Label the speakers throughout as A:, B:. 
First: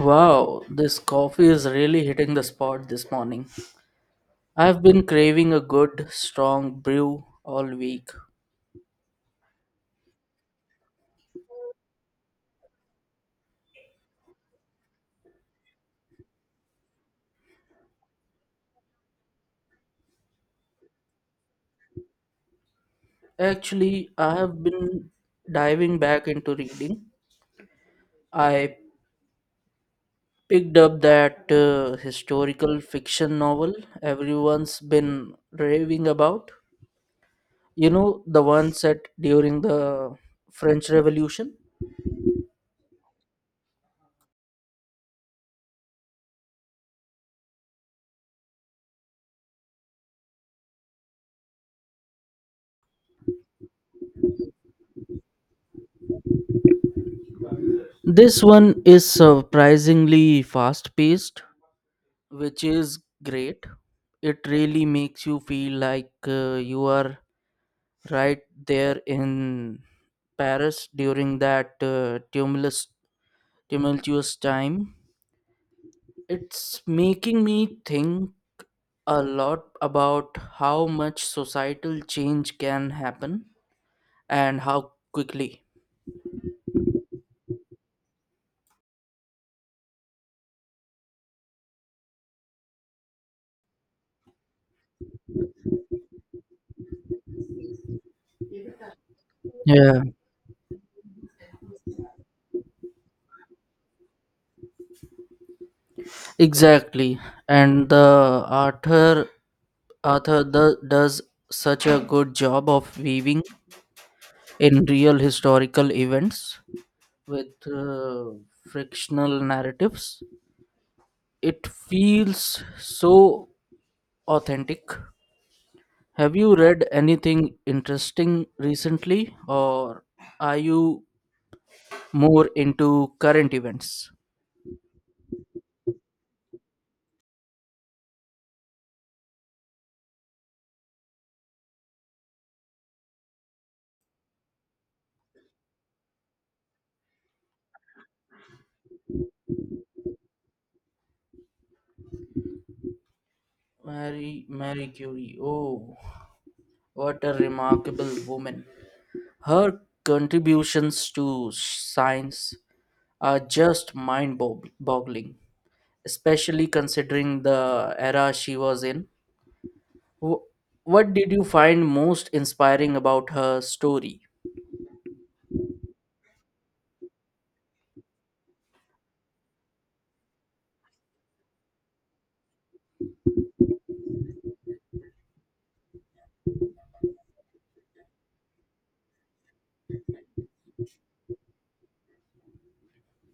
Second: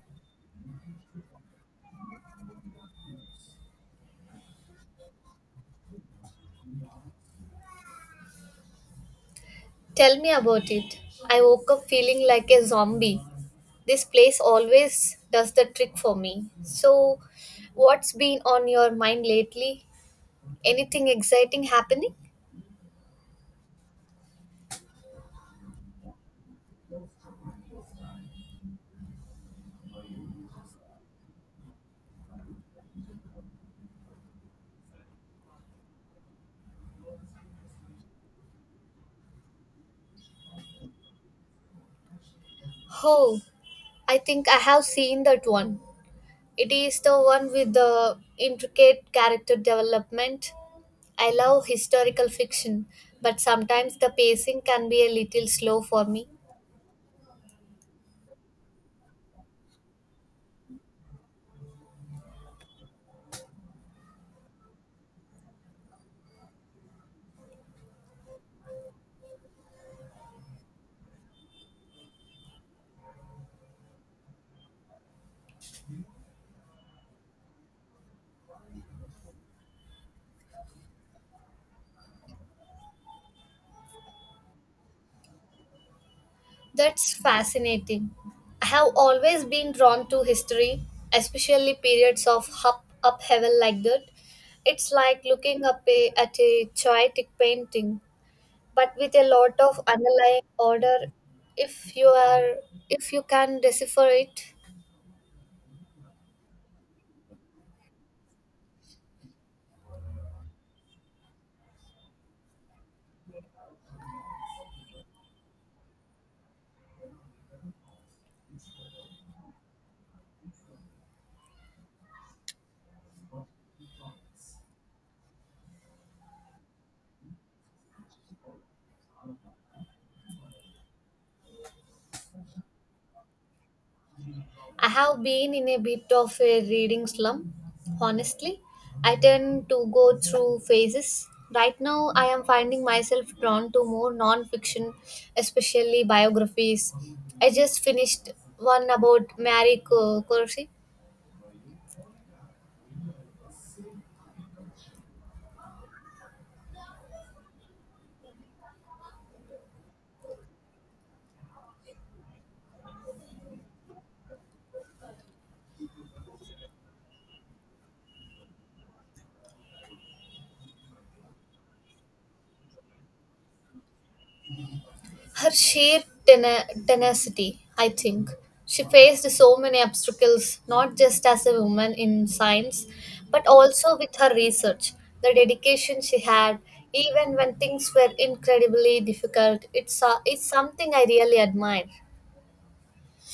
A: Wow, this coffee is really hitting the spot this morning. I've been craving a good, strong brew all week.
B: Tell me about it. I woke up feeling like a zombie. This place always does the trick for me. So, what's been on your mind lately? Anything exciting happening?
A: Actually, I have been diving back into reading. I picked up that historical fiction novel everyone's been raving about. You know, the one set during the French Revolution?
B: Oh, I think I have seen that one. It is the one with the intricate character development. I love historical fiction, but sometimes the pacing can be a little slow for me.
A: This one is surprisingly fast paced, which is great. It really makes you feel like you are right there in Paris during that tumultuous time. It's making me think a lot about how much societal change can happen and how quickly.
B: That's fascinating. I have always been drawn to history, especially periods of up upheaval like that. It's like looking at a chaotic painting, but with a lot of
A: Yeah,
B: underlying order if you are if you can decipher it.
A: exactly. And the does such a good job of weaving in real historical events with frictional narratives. It feels so authentic. Have you read anything interesting recently, or are you more into current events?
B: I have been in a bit of a reading slump, honestly. I tend to go through phases. Right now, I am finding myself drawn to more non fiction, especially biographies. I just finished one about Corsi.
A: Mary Curie. Oh, what a remarkable woman. Her contributions to science are just mind boggling, especially considering the era she was in. Wh- What did you find most inspiring about her story?
B: Her sheer tenacity, I think. She faced so many obstacles, not just as a woman in science, but also with her research. The dedication she had, even when things were incredibly difficult, it's something I really admire.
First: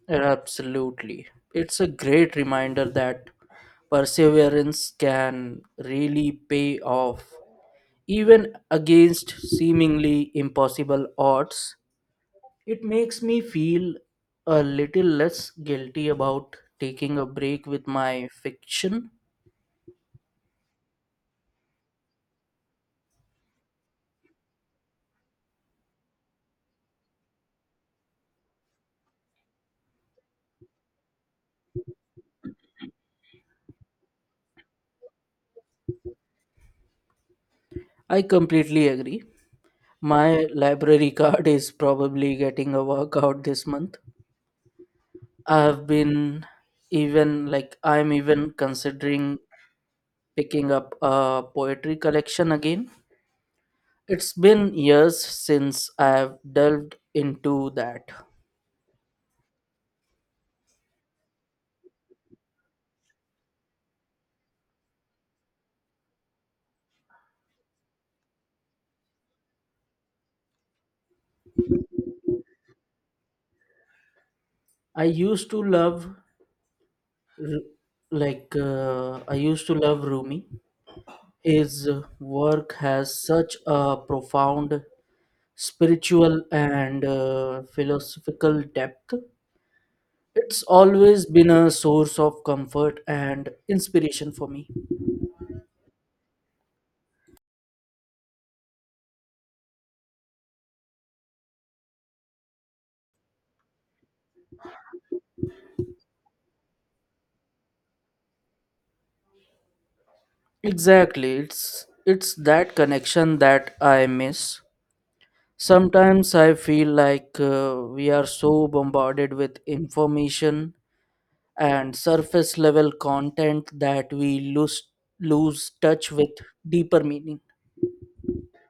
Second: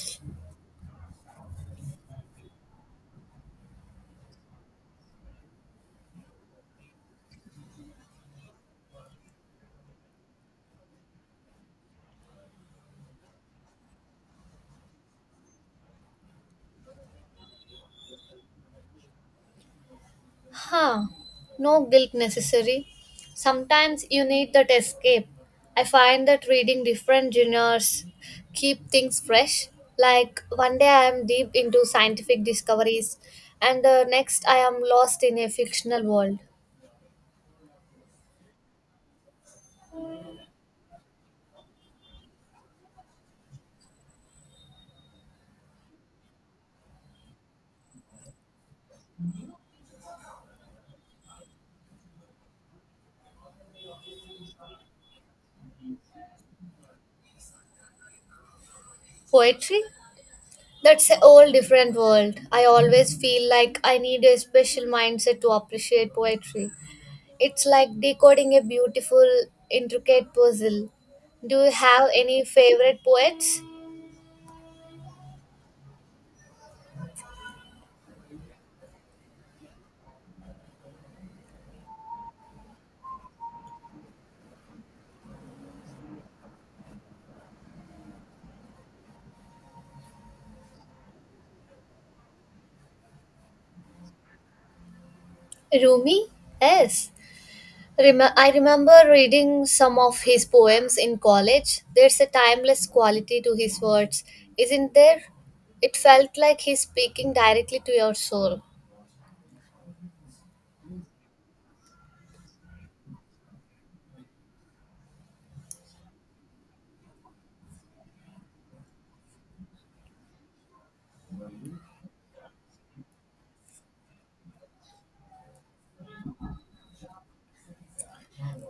A: Absolutely. It's a great reminder that perseverance can really pay off. Even against seemingly impossible odds, it makes me feel a little less guilty about taking a break with my fiction.
B: Huh, no guilt necessary. Sometimes you need that escape. I find that reading different genres keep things fresh. Like one day I am deep into scientific discoveries, and the next I am lost in a fictional world.
A: I completely agree. My library card is probably getting a workout this month. I have been even like I'm even considering picking up a poetry collection again. It's been years since I've delved into that.
B: Poetry? That's a whole different world. I always feel like I need a special mindset to appreciate poetry. It's like decoding a beautiful, intricate puzzle. Do you have any favorite poets?
A: I used to love Ru- I used to love Rumi. His work has such a profound spiritual and philosophical depth. It's always been a source of comfort and inspiration for me.
B: Rumi? Yes. I remember reading some of his poems in college. There's a timeless quality to his words, isn't there? It felt like he's speaking directly to your soul.
A: Exactly. It's that connection that I miss. Sometimes I feel like we are so bombarded with information and surface level content that we lose touch with deeper meaning.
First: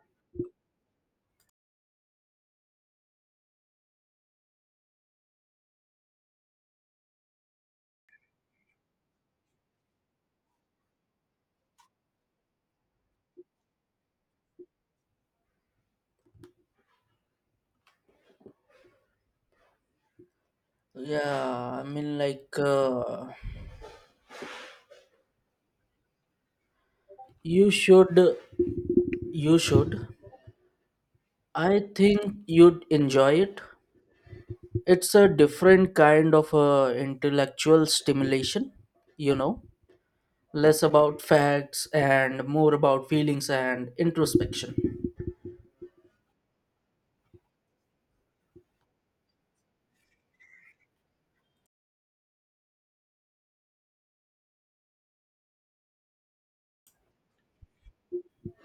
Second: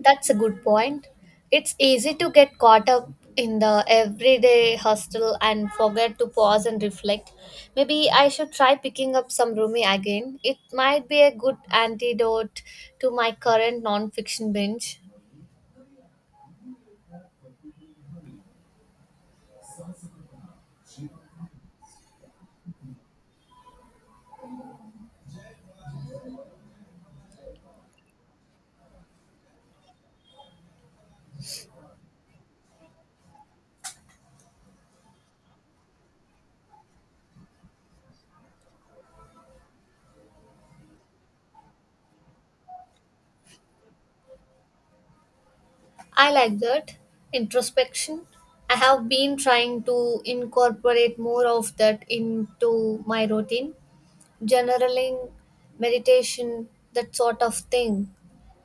B: That's a good point. It's easy to get caught up in the everyday hustle and forget to pause and reflect. Maybe I should try picking up some Rumi again. It might be a good antidote to my current non-fiction binge.
A: Yeah, I mean like you should you should. I think you'd enjoy it. It's a different kind of intellectual stimulation, you know, less about facts and more about feelings and introspection.
B: I like that introspection. I have been trying to incorporate more of that into my routine, journaling, meditation, that sort of thing.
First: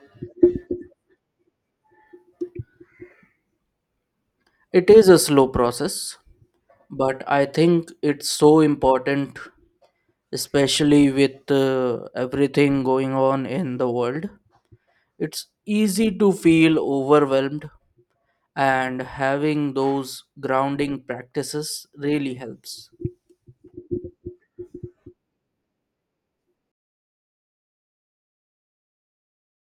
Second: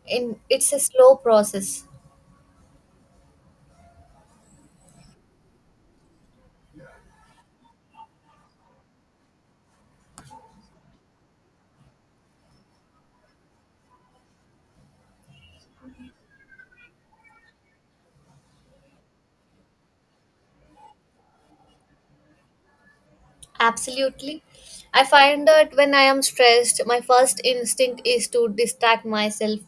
B: In It's a slow process.
A: It is a slow process, but I think it's so important, especially with everything going on in the world. It's easy to feel overwhelmed, and having those grounding practices really helps.
B: Absolutely. I find that when I am stressed, my first instinct is to distract myself.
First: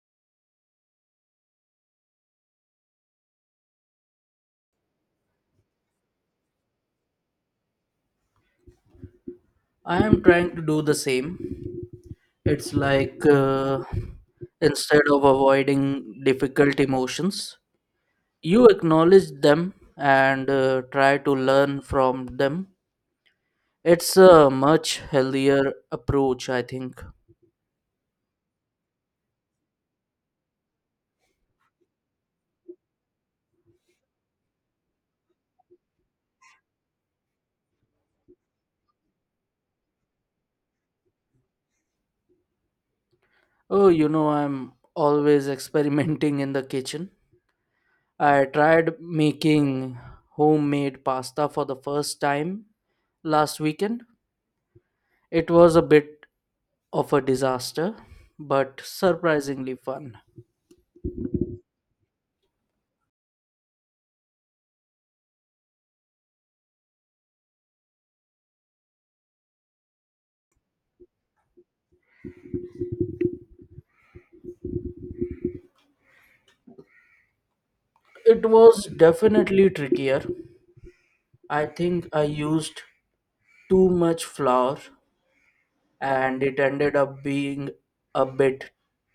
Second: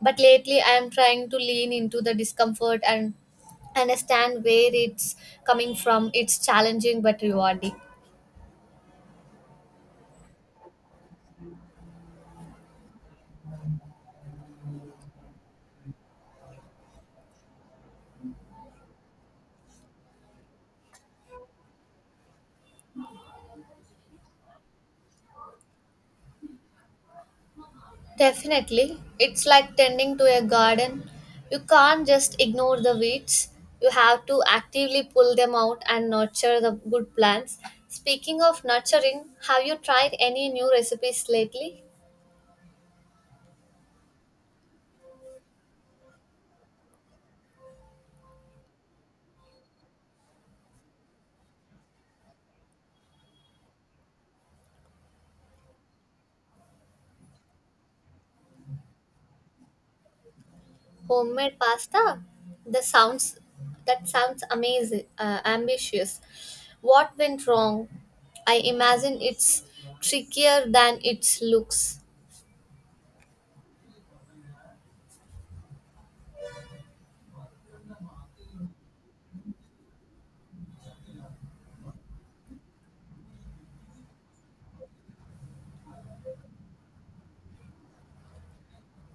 B: But lately I am trying to lean into the discomfort and understand where it's coming from. It's challenging but rewarding.
A: I am trying to do the same. It's like instead of avoiding difficult emotions, you acknowledge them and try to learn from them. It's a much healthier approach, I think.
B: Definitely. It's like tending to a garden. You can't just ignore the weeds. You have to actively pull them out and nurture the good plants. Speaking of nurturing, have you tried any new recipes lately?
A: Oh, you know, I'm always experimenting in the kitchen. I tried making homemade pasta for the first time last weekend. It was a bit of a disaster, but surprisingly fun.
B: Homemade pasta? The sounds That sounds amazing, ambitious. What went wrong? I imagine it's trickier than it looks.
A: It was definitely trickier. I think I used too much flour and it ended up being a bit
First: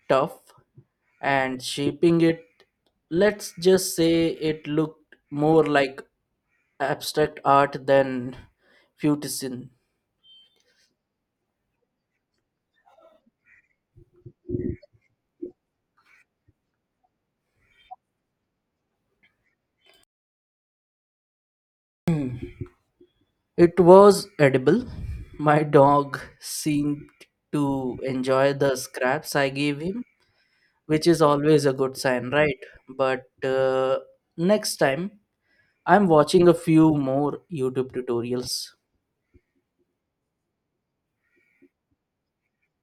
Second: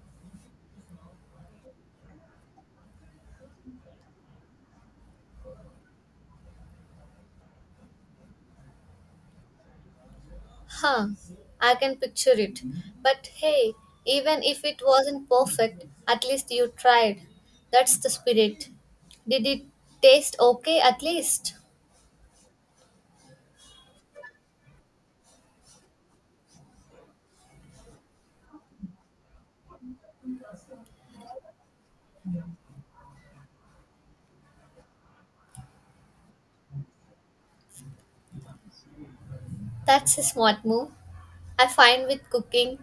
A: tough and shaping it. Let's just say it looked more like abstract art than futism.
B: Huh, I can picture it. But hey, even if it wasn't perfect, at least you tried. That's the spirit. Did it taste okay at least?
A: It was edible. My dog seemed to enjoy the scraps I gave him, which is always a good sign, right? But next time, I'm watching a few more YouTube tutorials.
B: That's a smart move. I find with cooking,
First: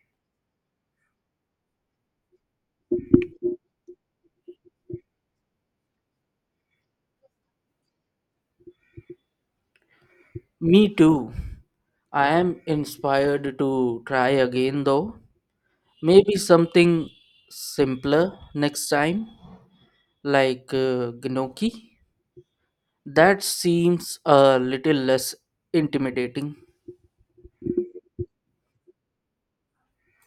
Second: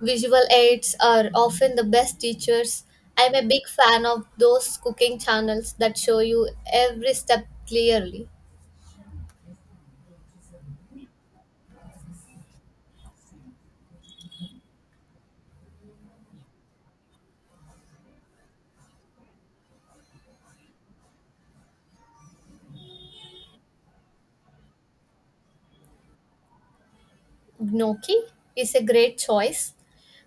B: visual aids are often the best teachers. I'm a big fan of those cooking channels that show you every step clearly.
A: Me too. I am inspired to try again though. Maybe something simpler next time, like gnocchi. That seems a little less intimidating.
B: Gnocchi is a great choice.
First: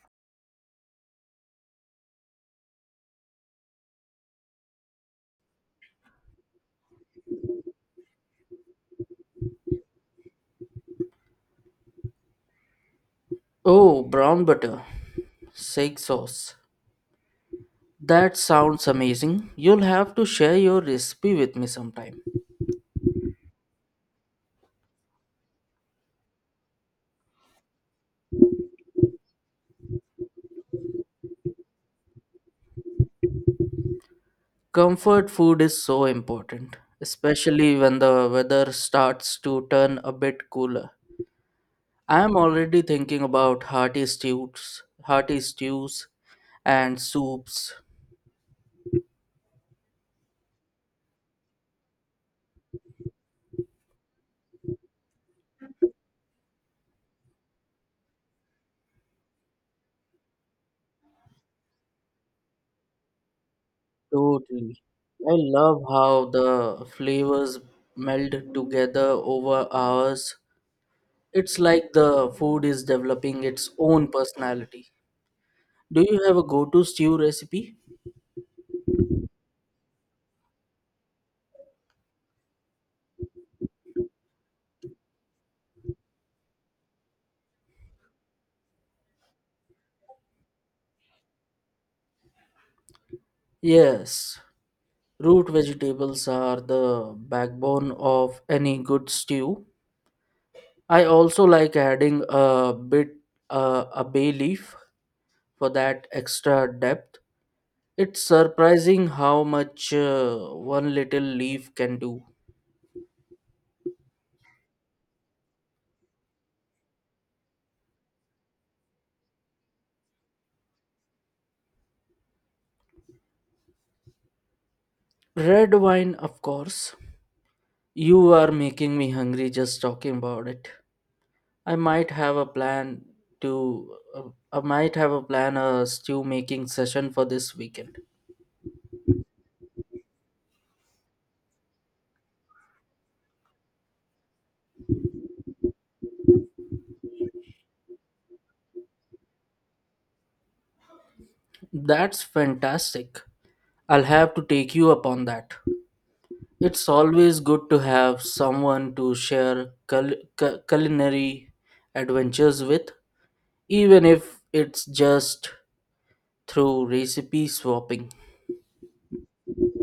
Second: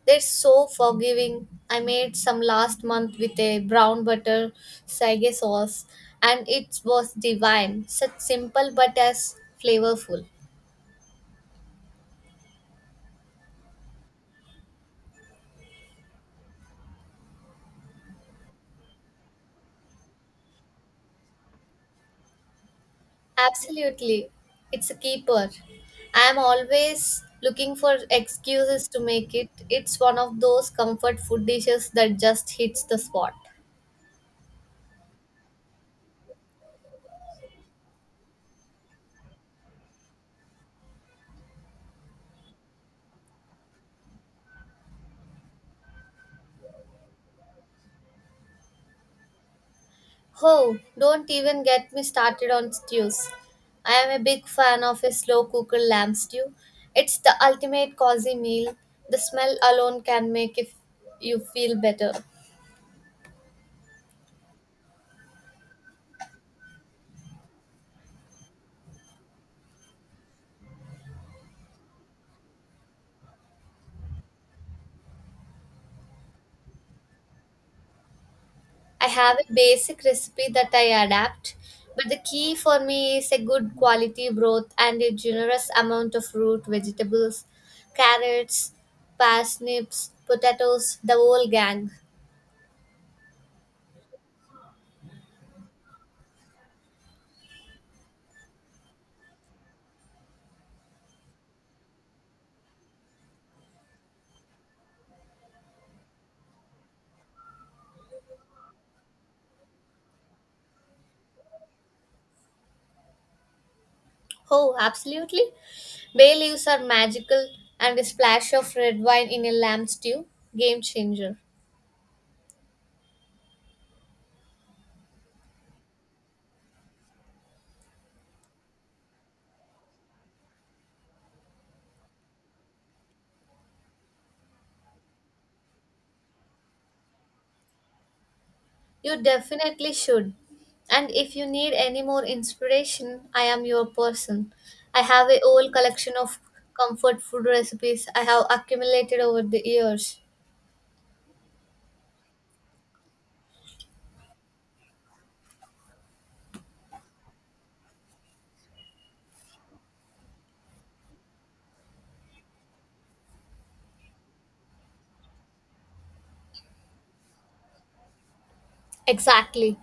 B: They're so forgiving. I made some last month with a brown butter sage sauce and it was divine. Such simple but as flavorful.
A: Oh, brown butter, sage sauce. That sounds amazing. You'll have to share your recipe with me sometime.
B: Absolutely. It's a keeper. I am always looking for excuses to make it. It's one of those comfort food dishes that just hits the spot.
A: Comfort food is so important, especially when the weather starts to turn a bit cooler. I am already thinking about hearty stews and soups.
B: Oh, don't even get me started on stews. I am a big fan of a slow cooker lamb stew. It's the ultimate cozy meal. The smell alone can make if you feel better.
A: Totally. I love how the flavors meld together over hours. It's like the food is developing its own personality. Do you have a go-to stew recipe?
B: I have a basic recipe that I adapt, but the key for me is a good quality broth and a generous amount of root vegetables, carrots, parsnips, potatoes, the whole gang.
A: Yes, root vegetables are the backbone of any good stew. I also like adding a bay leaf for that extra depth. It's surprising how much one little leaf can do.
B: Oh, absolutely. Bay leaves are magical, and a splash of red wine in a lamb stew, game changer.
A: Red wine, of course. You are making me hungry just talking about it. I might have a plan to uh, I might have a plan a stew making session for this weekend.
B: You definitely should. And if you need any more inspiration, I am your person. I have a whole collection of comfort food recipes I have accumulated over the years.
A: That's fantastic. I'll have to take you upon that. It's always good to have someone to share culinary adventures with, even if it's just through recipe swapping.
B: Exactly.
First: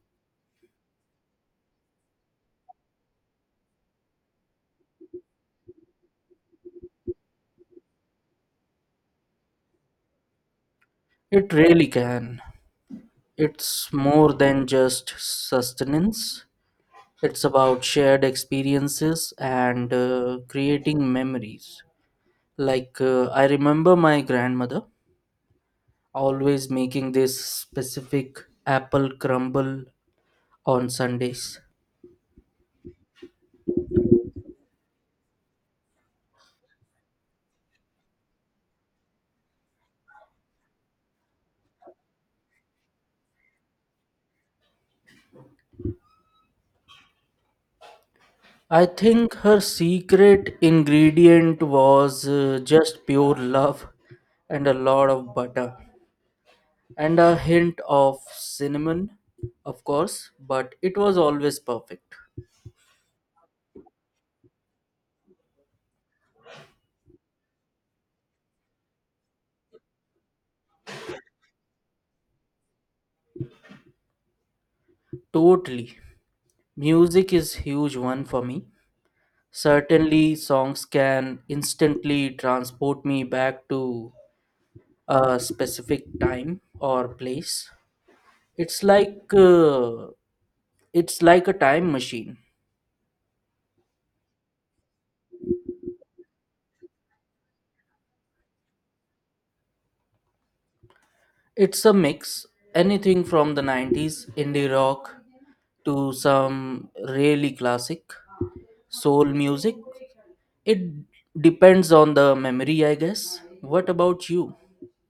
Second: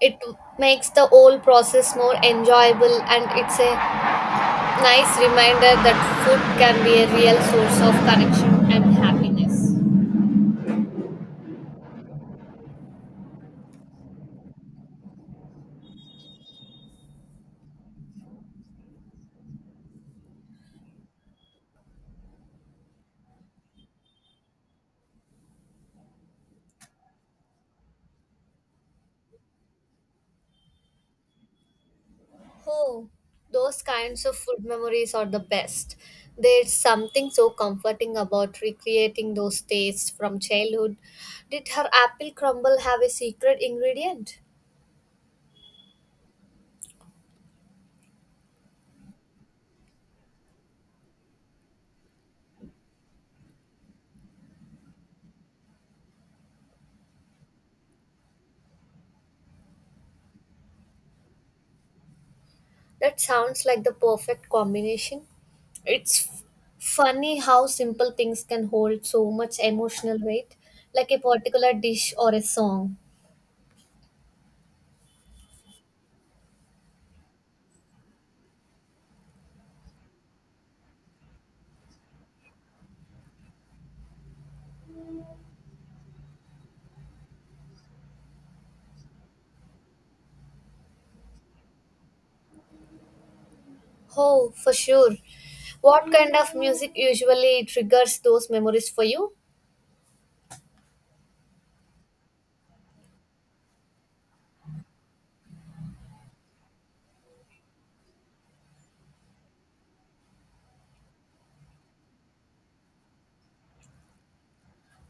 B: It makes the whole process more enjoyable and it's a nice reminder that food can be a real source of connection and happiness.
A: It really can. It's more than just sustenance, it's about shared experiences and creating memories. Like, I remember my grandmother always making this specific apple crumble on Sundays.
B: Oh, those kinds of food memories are the best. There's something so comforting about recreating those tastes from childhood. Did her apple crumble have a secret ingredient?
A: I think her secret ingredient was just pure love and a lot of butter and a hint of cinnamon, of course, but it was always perfect.
B: That sounds like the perfect combination. It's f- funny how simple things can hold so much emotional weight, like a particular dish or a song.
A: Totally. Music is huge one for me. Certainly songs can instantly transport me back to a specific time or place. It's like uh, it's like a time machine.
B: Oh, for sure. What kind of music usually triggers those memories for you?
A: It's a mix, anything from the 90s indie rock to some really classic soul music. It depends on the memory, I guess. What about you?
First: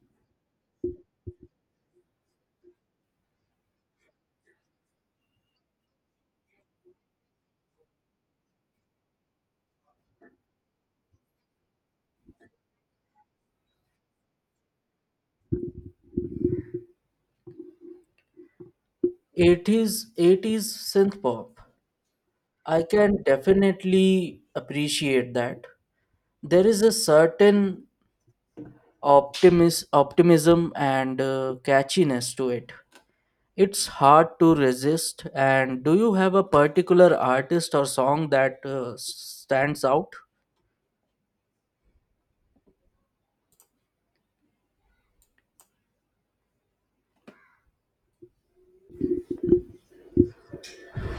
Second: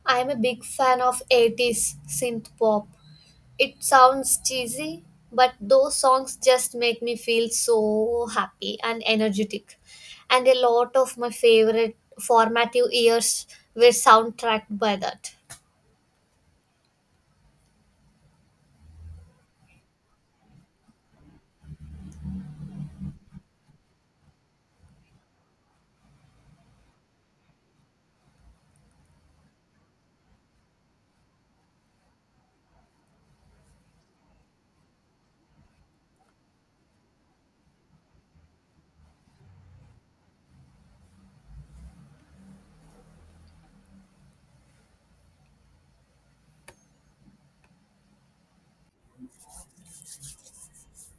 B: I'm a big fan of 80s synth pop. It sounds cheesy, but those songs just make me feel so happy and energetic. And a lot of my favorite formative years were soundtracked by that.
A: 80s synth pop. I can definitely appreciate that. There is a certain optimism and catchiness to it. It's hard to resist. And do you have a particular artist or song that stands out?